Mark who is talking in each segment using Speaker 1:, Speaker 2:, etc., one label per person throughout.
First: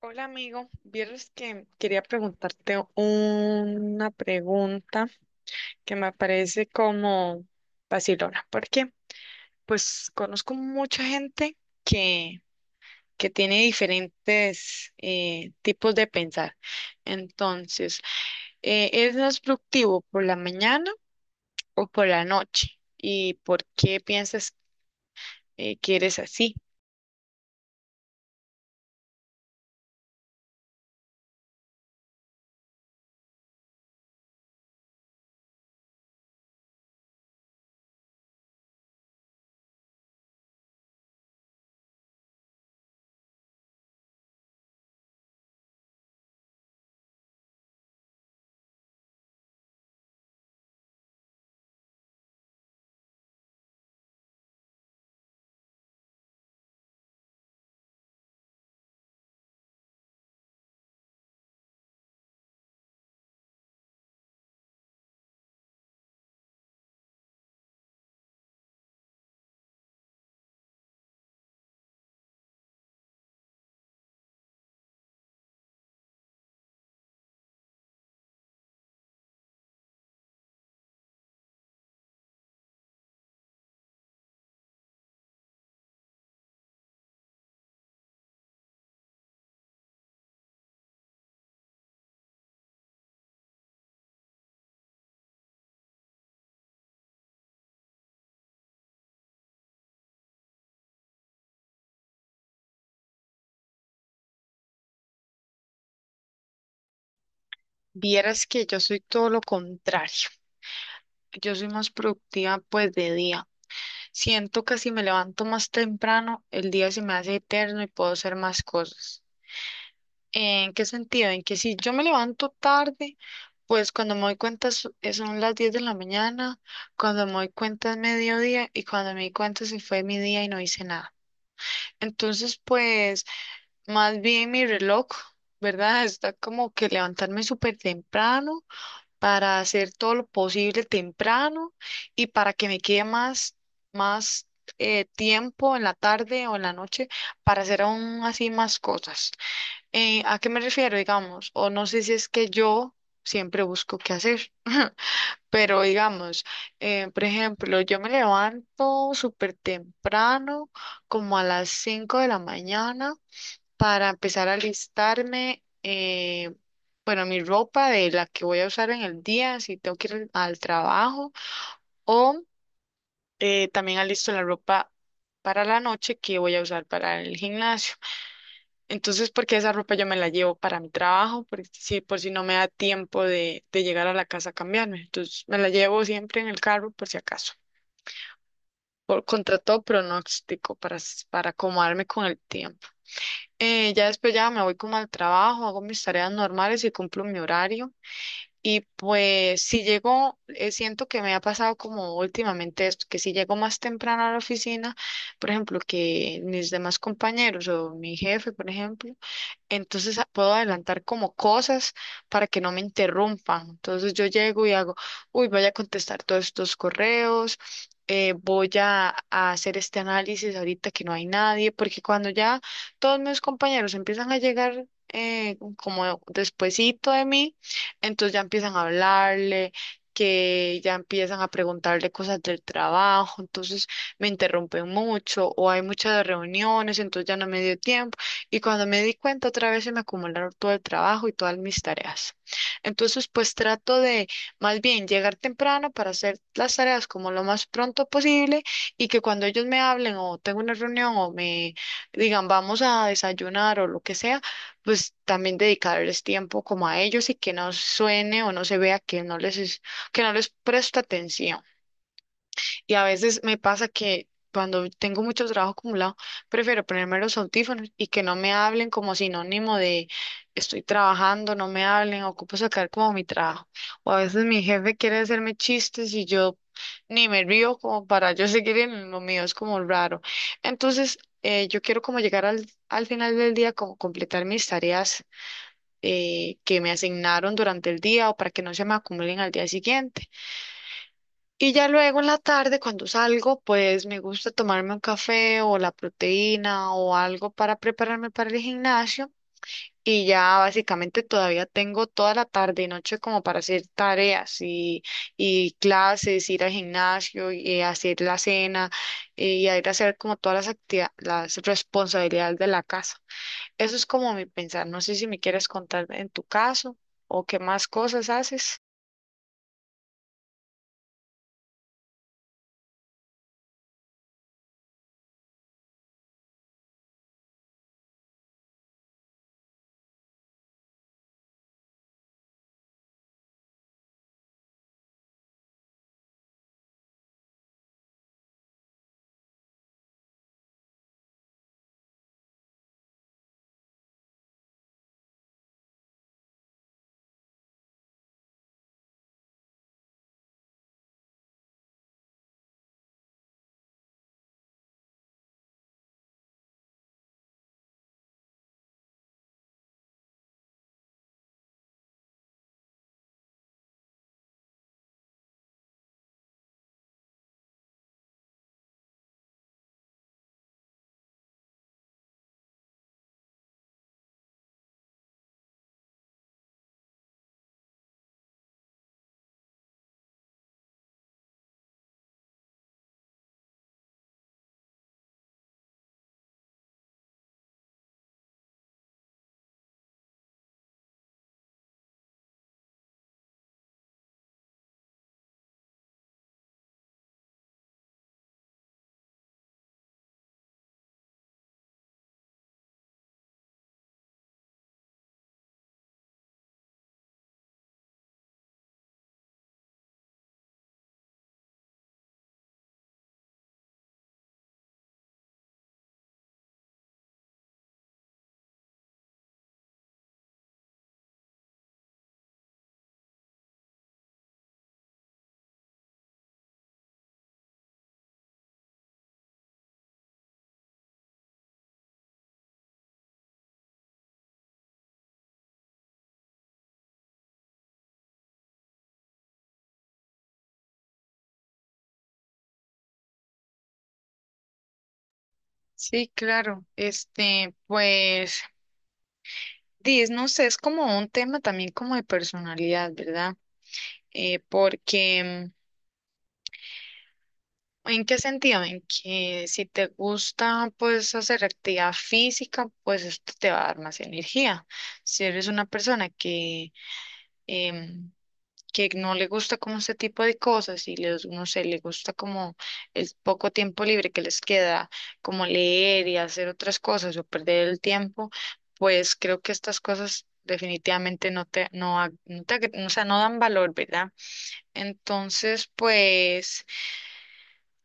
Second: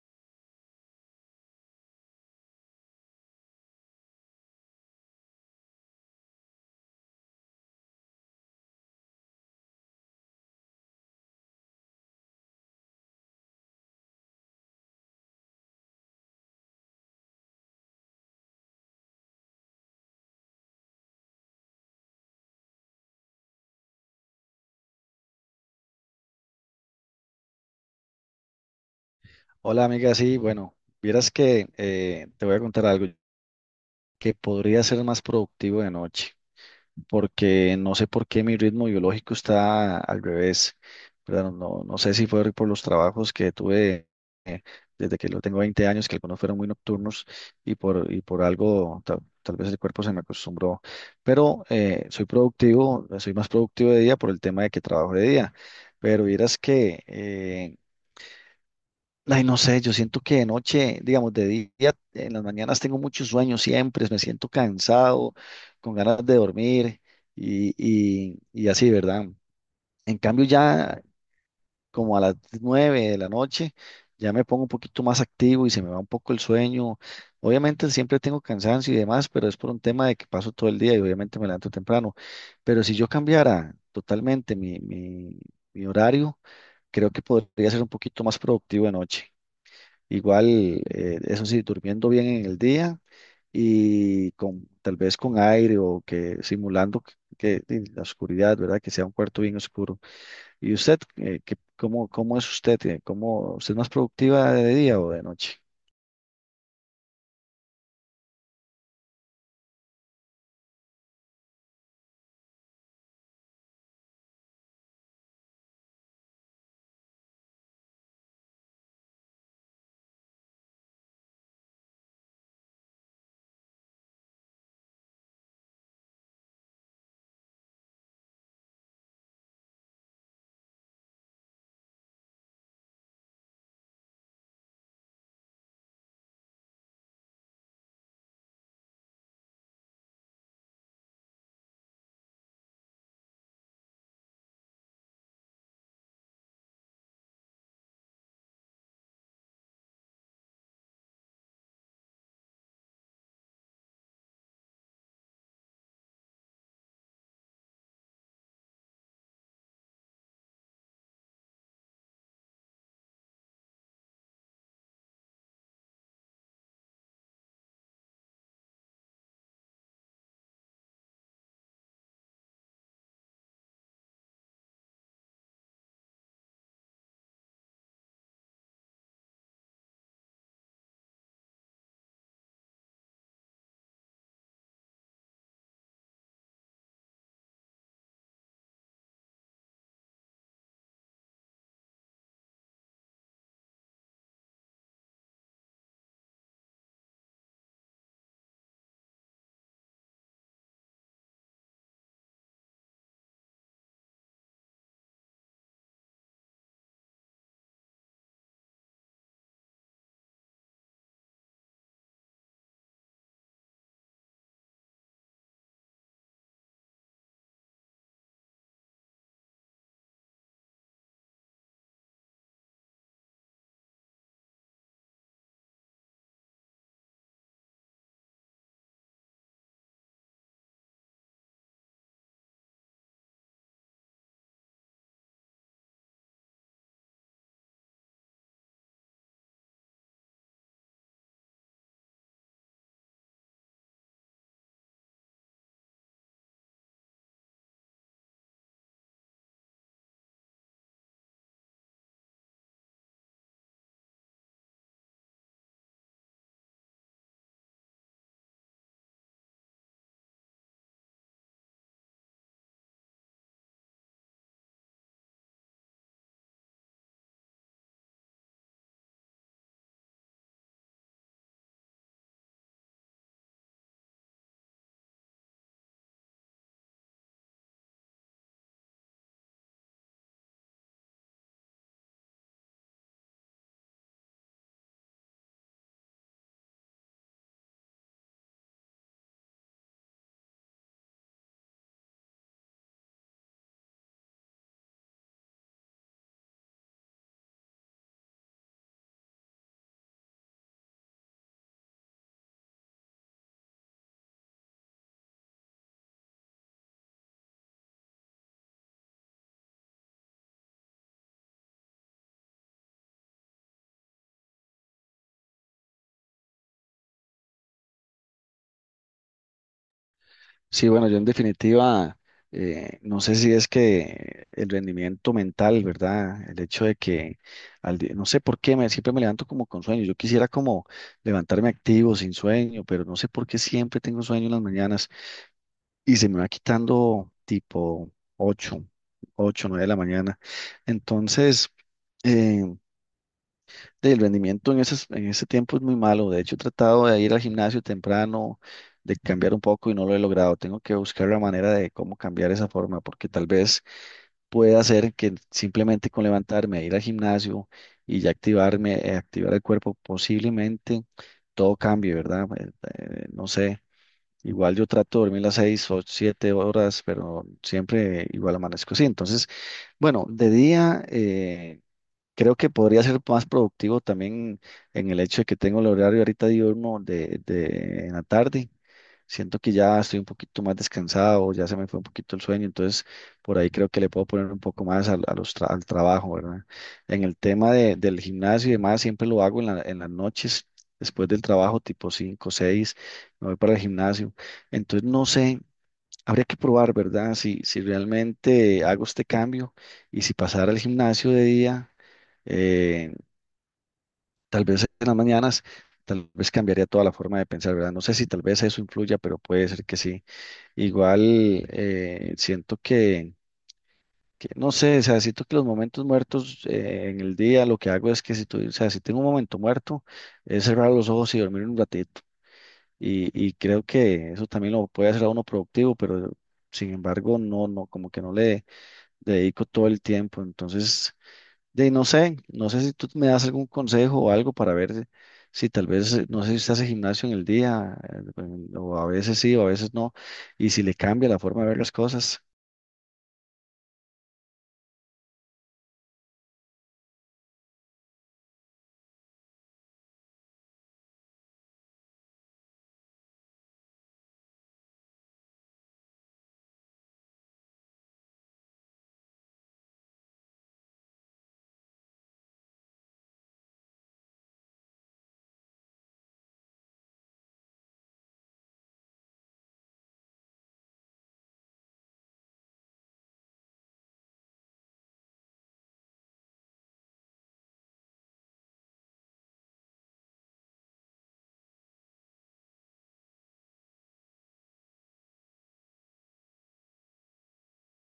Speaker 1: Hola amigo, vieras que quería preguntarte una pregunta que me parece como vacilona, porque pues conozco mucha gente que, que tiene diferentes tipos de pensar. Entonces, ¿eres más productivo por la mañana o por la noche? ¿Y por qué piensas que eres así?
Speaker 2: Hola amiga, sí, bueno, vieras que te voy a contar algo que podría ser más productivo de noche, porque no sé por qué mi ritmo biológico está al revés, ¿verdad? No, no sé si fue por los trabajos que tuve, eh, desde que lo tengo 20 años, que algunos fueron muy nocturnos y por algo tal vez el cuerpo se me acostumbró, pero soy productivo, soy más productivo de día por el tema de que trabajo de día, pero vieras que ay, no sé, yo siento que de noche, digamos, de día, en las mañanas tengo muchos sueños siempre, me siento cansado, con ganas de dormir y, y así, ¿verdad? En cambio, ya como a las 9 de la noche, ya me pongo un poquito más activo y se me va un poco el sueño. Obviamente siempre tengo cansancio y demás, pero es por un tema de que paso todo el día y obviamente me levanto temprano. Pero si yo cambiara totalmente mi horario, creo que podría ser un poquito más productivo de noche. Igual, eso sí, durmiendo bien en el día y con tal vez con aire o que simulando y la oscuridad, ¿verdad? Que sea un cuarto bien oscuro. ¿Y usted, cómo es usted? ¿Usted es más productiva de día o de noche?
Speaker 1: Vieras que yo soy todo lo contrario. Yo soy más productiva pues de día. Siento que si me levanto más temprano, el día se me hace eterno y puedo hacer más cosas. ¿En qué sentido? En que si yo me levanto tarde, pues cuando me doy cuenta son las 10 de la mañana, cuando me doy cuenta es mediodía y cuando me di cuenta se fue mi día y no hice nada. Entonces, pues más bien mi reloj, ¿verdad? Está como que levantarme súper temprano para hacer todo lo posible temprano y para que me quede más tiempo en la tarde o en la noche para hacer aún así más cosas. ¿A qué me refiero, digamos? O no sé si es que yo siempre busco qué hacer, pero digamos, por ejemplo, yo me levanto súper temprano, como a las 5 de la mañana para empezar a alistarme, bueno, mi ropa de la que voy a usar en el día, si tengo que ir al trabajo, o también alisto la ropa para la noche que voy a usar para el gimnasio. Entonces, porque esa ropa yo me la llevo para mi trabajo, por si no me da tiempo de llegar a la casa a cambiarme. Entonces, me la llevo siempre en el carro por si acaso. Por contra todo pronóstico, para acomodarme con el tiempo. Ya después ya me voy como al trabajo, hago mis tareas normales y cumplo mi horario. Y pues si llego, siento que me ha pasado como últimamente esto, que si llego más temprano a la oficina, por ejemplo, que mis demás compañeros o mi jefe, por ejemplo, entonces puedo adelantar como cosas para que no me interrumpan. Entonces yo llego y hago, uy, voy a contestar todos estos correos, voy a hacer este análisis ahorita que no hay nadie, porque cuando ya todos mis compañeros empiezan a llegar como despuesito de mí, entonces ya empiezan a hablarle, que ya empiezan a preguntarle cosas del trabajo, entonces me interrumpen mucho o hay muchas reuniones, entonces ya no me dio tiempo. Y cuando me di cuenta, otra vez se me acumularon todo el trabajo y todas mis tareas. Entonces, pues trato de más bien llegar temprano para hacer las tareas como lo más pronto posible y que cuando ellos me hablen o tengo una reunión o me digan vamos a desayunar o lo que sea, pues también dedicarles tiempo como a ellos y que no suene o no se vea que que no les presto atención. Y a veces me pasa que cuando tengo mucho trabajo acumulado, prefiero ponerme los audífonos y que no me hablen como sinónimo de estoy trabajando, no me hablen, ocupo sacar como mi trabajo. O a veces mi jefe quiere hacerme chistes y yo ni me río como para yo seguir en lo mío, es como raro. Entonces, yo quiero como llegar al final del día, como completar mis tareas que me asignaron durante el día o para que no se me acumulen al día siguiente. Y ya luego en la tarde, cuando salgo, pues me gusta tomarme un café o la proteína o algo para prepararme para el gimnasio. Y ya básicamente todavía tengo toda la tarde y noche como para hacer tareas y clases, ir al gimnasio y hacer la cena y a ir a hacer como todas las actividades, las responsabilidades de la casa. Eso es como mi pensar. No sé si me quieres contar en tu caso o qué más cosas haces.
Speaker 2: Sí, bueno, yo en definitiva, no sé si es que el rendimiento mental, ¿verdad? El hecho de que, no sé por qué, siempre me levanto como con sueño. Yo quisiera como levantarme activo, sin sueño, pero no sé por qué siempre tengo sueño en las mañanas, y se me va quitando tipo 8 8 9 de la mañana. Entonces, eh, el rendimiento en ese tiempo es muy malo. De hecho, he tratado de ir al gimnasio temprano, de cambiar un poco y no lo he logrado. Tengo que buscar la manera de cómo cambiar esa forma, porque tal vez pueda hacer que simplemente con levantarme, ir al gimnasio y ya activarme, activar el cuerpo, posiblemente todo cambie, ¿verdad? No sé. Igual yo trato de dormir las 6 o 7 horas, pero siempre igual amanezco así. Entonces, bueno, de día creo que podría ser más productivo también en el hecho de que tengo el horario ahorita diurno de en la tarde. Siento que ya estoy un poquito más descansado, ya se me fue un poquito el sueño, entonces por ahí creo que le puedo poner un poco más al trabajo, ¿verdad? En el tema del gimnasio y demás, siempre lo hago en las noches, después del trabajo, tipo 5 6 me voy para el gimnasio. Entonces no sé, habría que probar, ¿verdad? Si realmente hago este cambio y si pasara al gimnasio de día, eh, tal vez en las mañanas, tal vez cambiaría toda la forma de pensar, ¿verdad? No sé si tal vez eso influya, pero puede ser que sí. Igual siento que no sé, o sea, siento que los momentos muertos en el día, lo que hago es que o sea, si tengo un momento muerto, es cerrar los ojos y dormir un ratito. Y creo que eso también lo puede hacer a uno productivo, pero sin embargo, no, no, como que no le dedico todo el tiempo. Entonces, no sé, no sé si tú me das algún consejo o algo para ver si tal vez, no sé si estás en gimnasio en el día, o a veces sí, o a veces no, y si le cambia la forma de ver las cosas.
Speaker 1: Sí, claro. Este, pues. No sé, es como un tema también como de personalidad, ¿verdad? Porque, ¿en qué sentido? En que si te gusta, pues, hacer actividad física, pues esto te va a dar más energía. Si eres una persona em, que no le gusta como este tipo de cosas y les, no sé, le gusta como el poco tiempo libre que les queda, como leer y hacer otras cosas o perder el tiempo, pues creo que estas cosas definitivamente no te, no, no te, o sea, no dan valor, ¿verdad? Entonces, pues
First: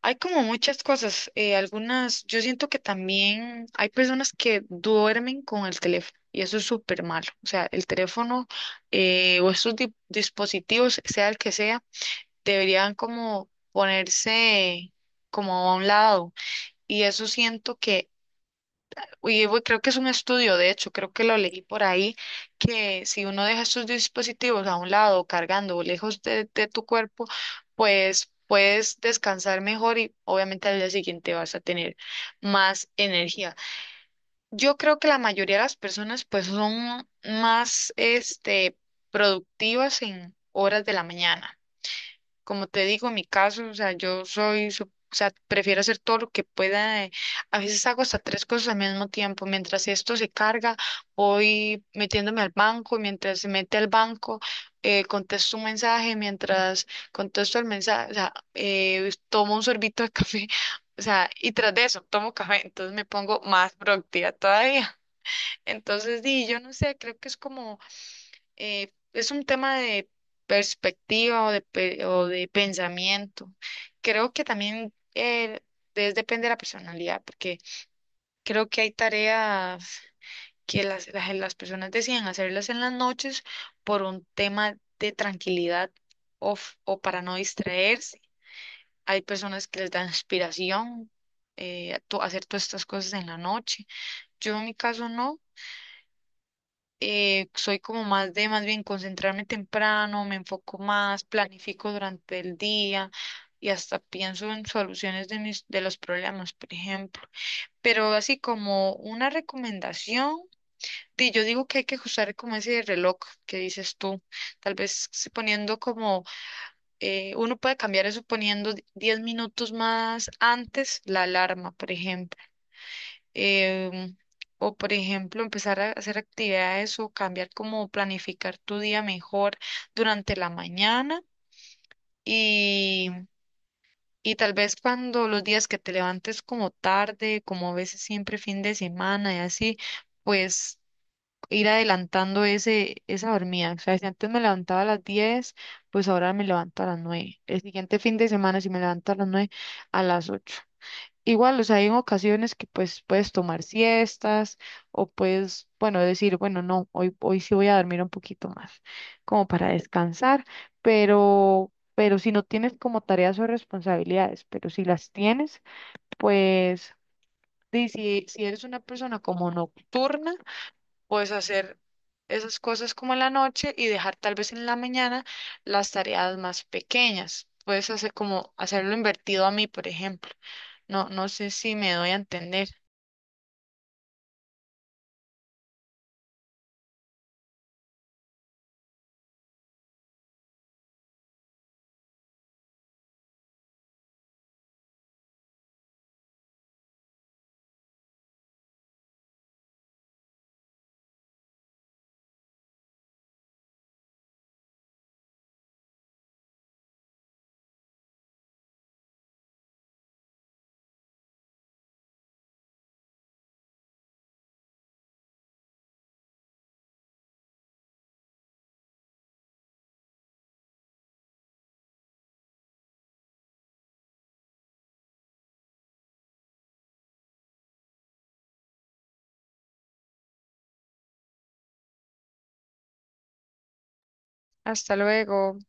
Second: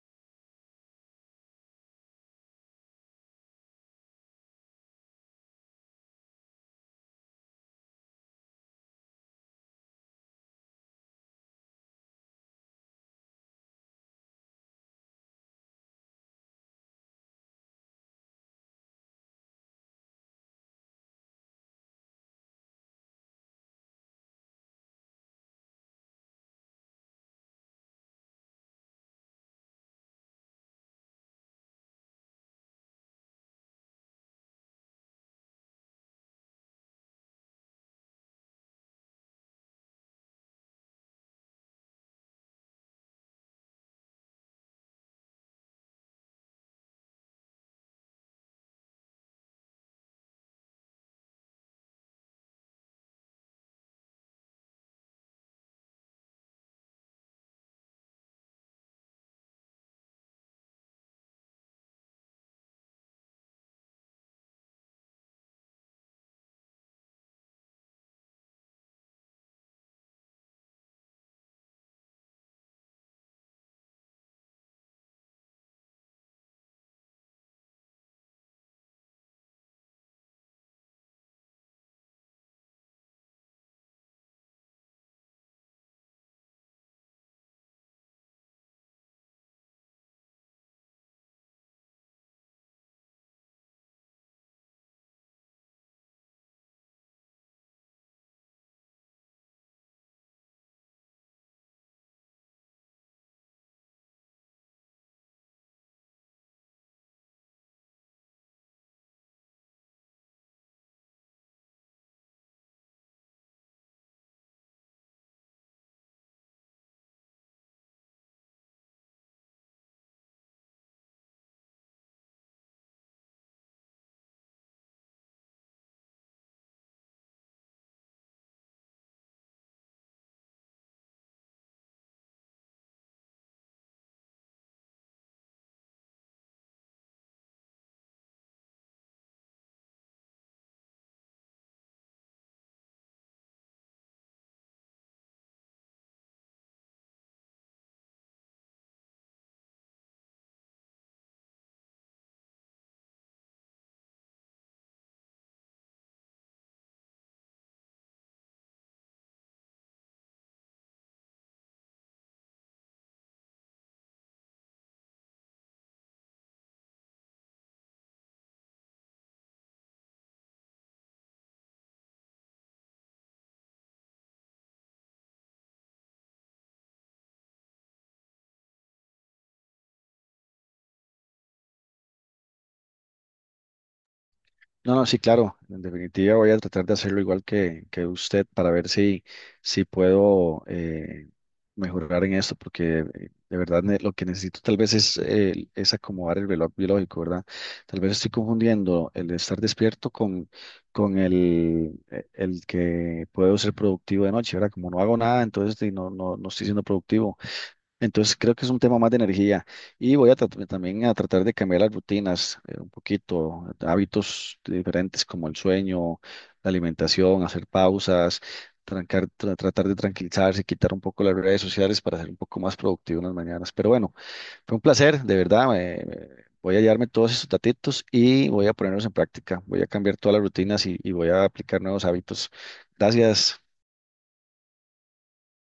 Speaker 1: hay como muchas cosas, algunas, yo siento que también hay personas que duermen con el teléfono. Y eso es súper malo. O sea, el teléfono o estos dispositivos, sea el que sea, deberían como ponerse como a un lado. Y eso siento que, y creo que es un estudio, de hecho, creo que lo leí por ahí, que si uno deja estos dispositivos a un lado, cargando o lejos de tu cuerpo, pues puedes descansar mejor y obviamente al día siguiente vas a tener más energía. Yo creo que la mayoría de las personas pues son más este productivas en horas de la mañana. Como te digo, en mi caso, o sea, yo soy, o sea, prefiero hacer todo lo que pueda. A veces hago hasta tres cosas al mismo tiempo. Mientras esto se carga, voy metiéndome al banco, mientras se mete al banco, contesto un mensaje, mientras contesto el mensaje, o sea, tomo un sorbito de café, o sea, y tras de eso tomo café, entonces me pongo más productiva todavía. Entonces, yo no sé, creo que es como es un tema de perspectiva o de, o de pensamiento. Creo que también depende de la personalidad, porque creo que hay tareas que las personas deciden hacerlas en las noches por un tema de tranquilidad o, o para no distraerse. Hay personas que les da inspiración a hacer todas estas cosas en la noche. Yo en mi caso no. Soy como más de más bien concentrarme temprano, me enfoco más, planifico durante el día y hasta pienso en soluciones de mis de los problemas, por ejemplo. Pero así como una recomendación, yo digo que hay que usar como ese reloj que dices tú, tal vez si poniendo como uno puede cambiar eso poniendo 10 minutos más antes la alarma, por ejemplo em, o por ejemplo, empezar a hacer actividades o cambiar como planificar tu día mejor durante la mañana y, y tal vez cuando los días que te levantes como tarde, como a veces siempre fin de semana y así, pues ir adelantando esa dormida. O sea, si antes me levantaba a las 10, pues ahora me levanto a las 9. El siguiente fin de semana, si me levanto a las 9, a las 8. Igual, o sea, hay en ocasiones que pues puedes tomar siestas o puedes, bueno, decir, bueno, no, hoy sí voy a dormir un poquito más, como para descansar, pero si no tienes como tareas o responsabilidades, pero si las tienes, pues, si eres una persona como nocturna, puedes hacer esas cosas como en la noche y dejar tal vez en la mañana las tareas más pequeñas. Puedes hacer como hacerlo invertido a mí, por ejemplo. No, no sé si me doy a entender.
Speaker 2: No, no, sí, claro. En definitiva, voy a tratar de hacerlo igual que usted para ver si, puedo mejorar en esto, porque de verdad lo que necesito tal vez es acomodar el reloj biológico, ¿verdad? Tal vez estoy confundiendo el estar despierto con, con el que puedo ser productivo de noche, ¿verdad? Como no hago nada, entonces sí, no, no, no estoy siendo productivo. Entonces creo que es un tema más de energía y voy a también a tratar de cambiar las rutinas un poquito, hábitos diferentes como el sueño, la alimentación, hacer pausas, tratar de tranquilizarse, quitar un poco las redes sociales para ser un poco más productivo en las mañanas. Pero bueno, fue un placer, de verdad. Voy a llevarme todos estos datitos y voy a ponerlos en práctica. Voy a cambiar todas las rutinas y voy a aplicar nuevos hábitos. Gracias.
Speaker 1: Hasta luego.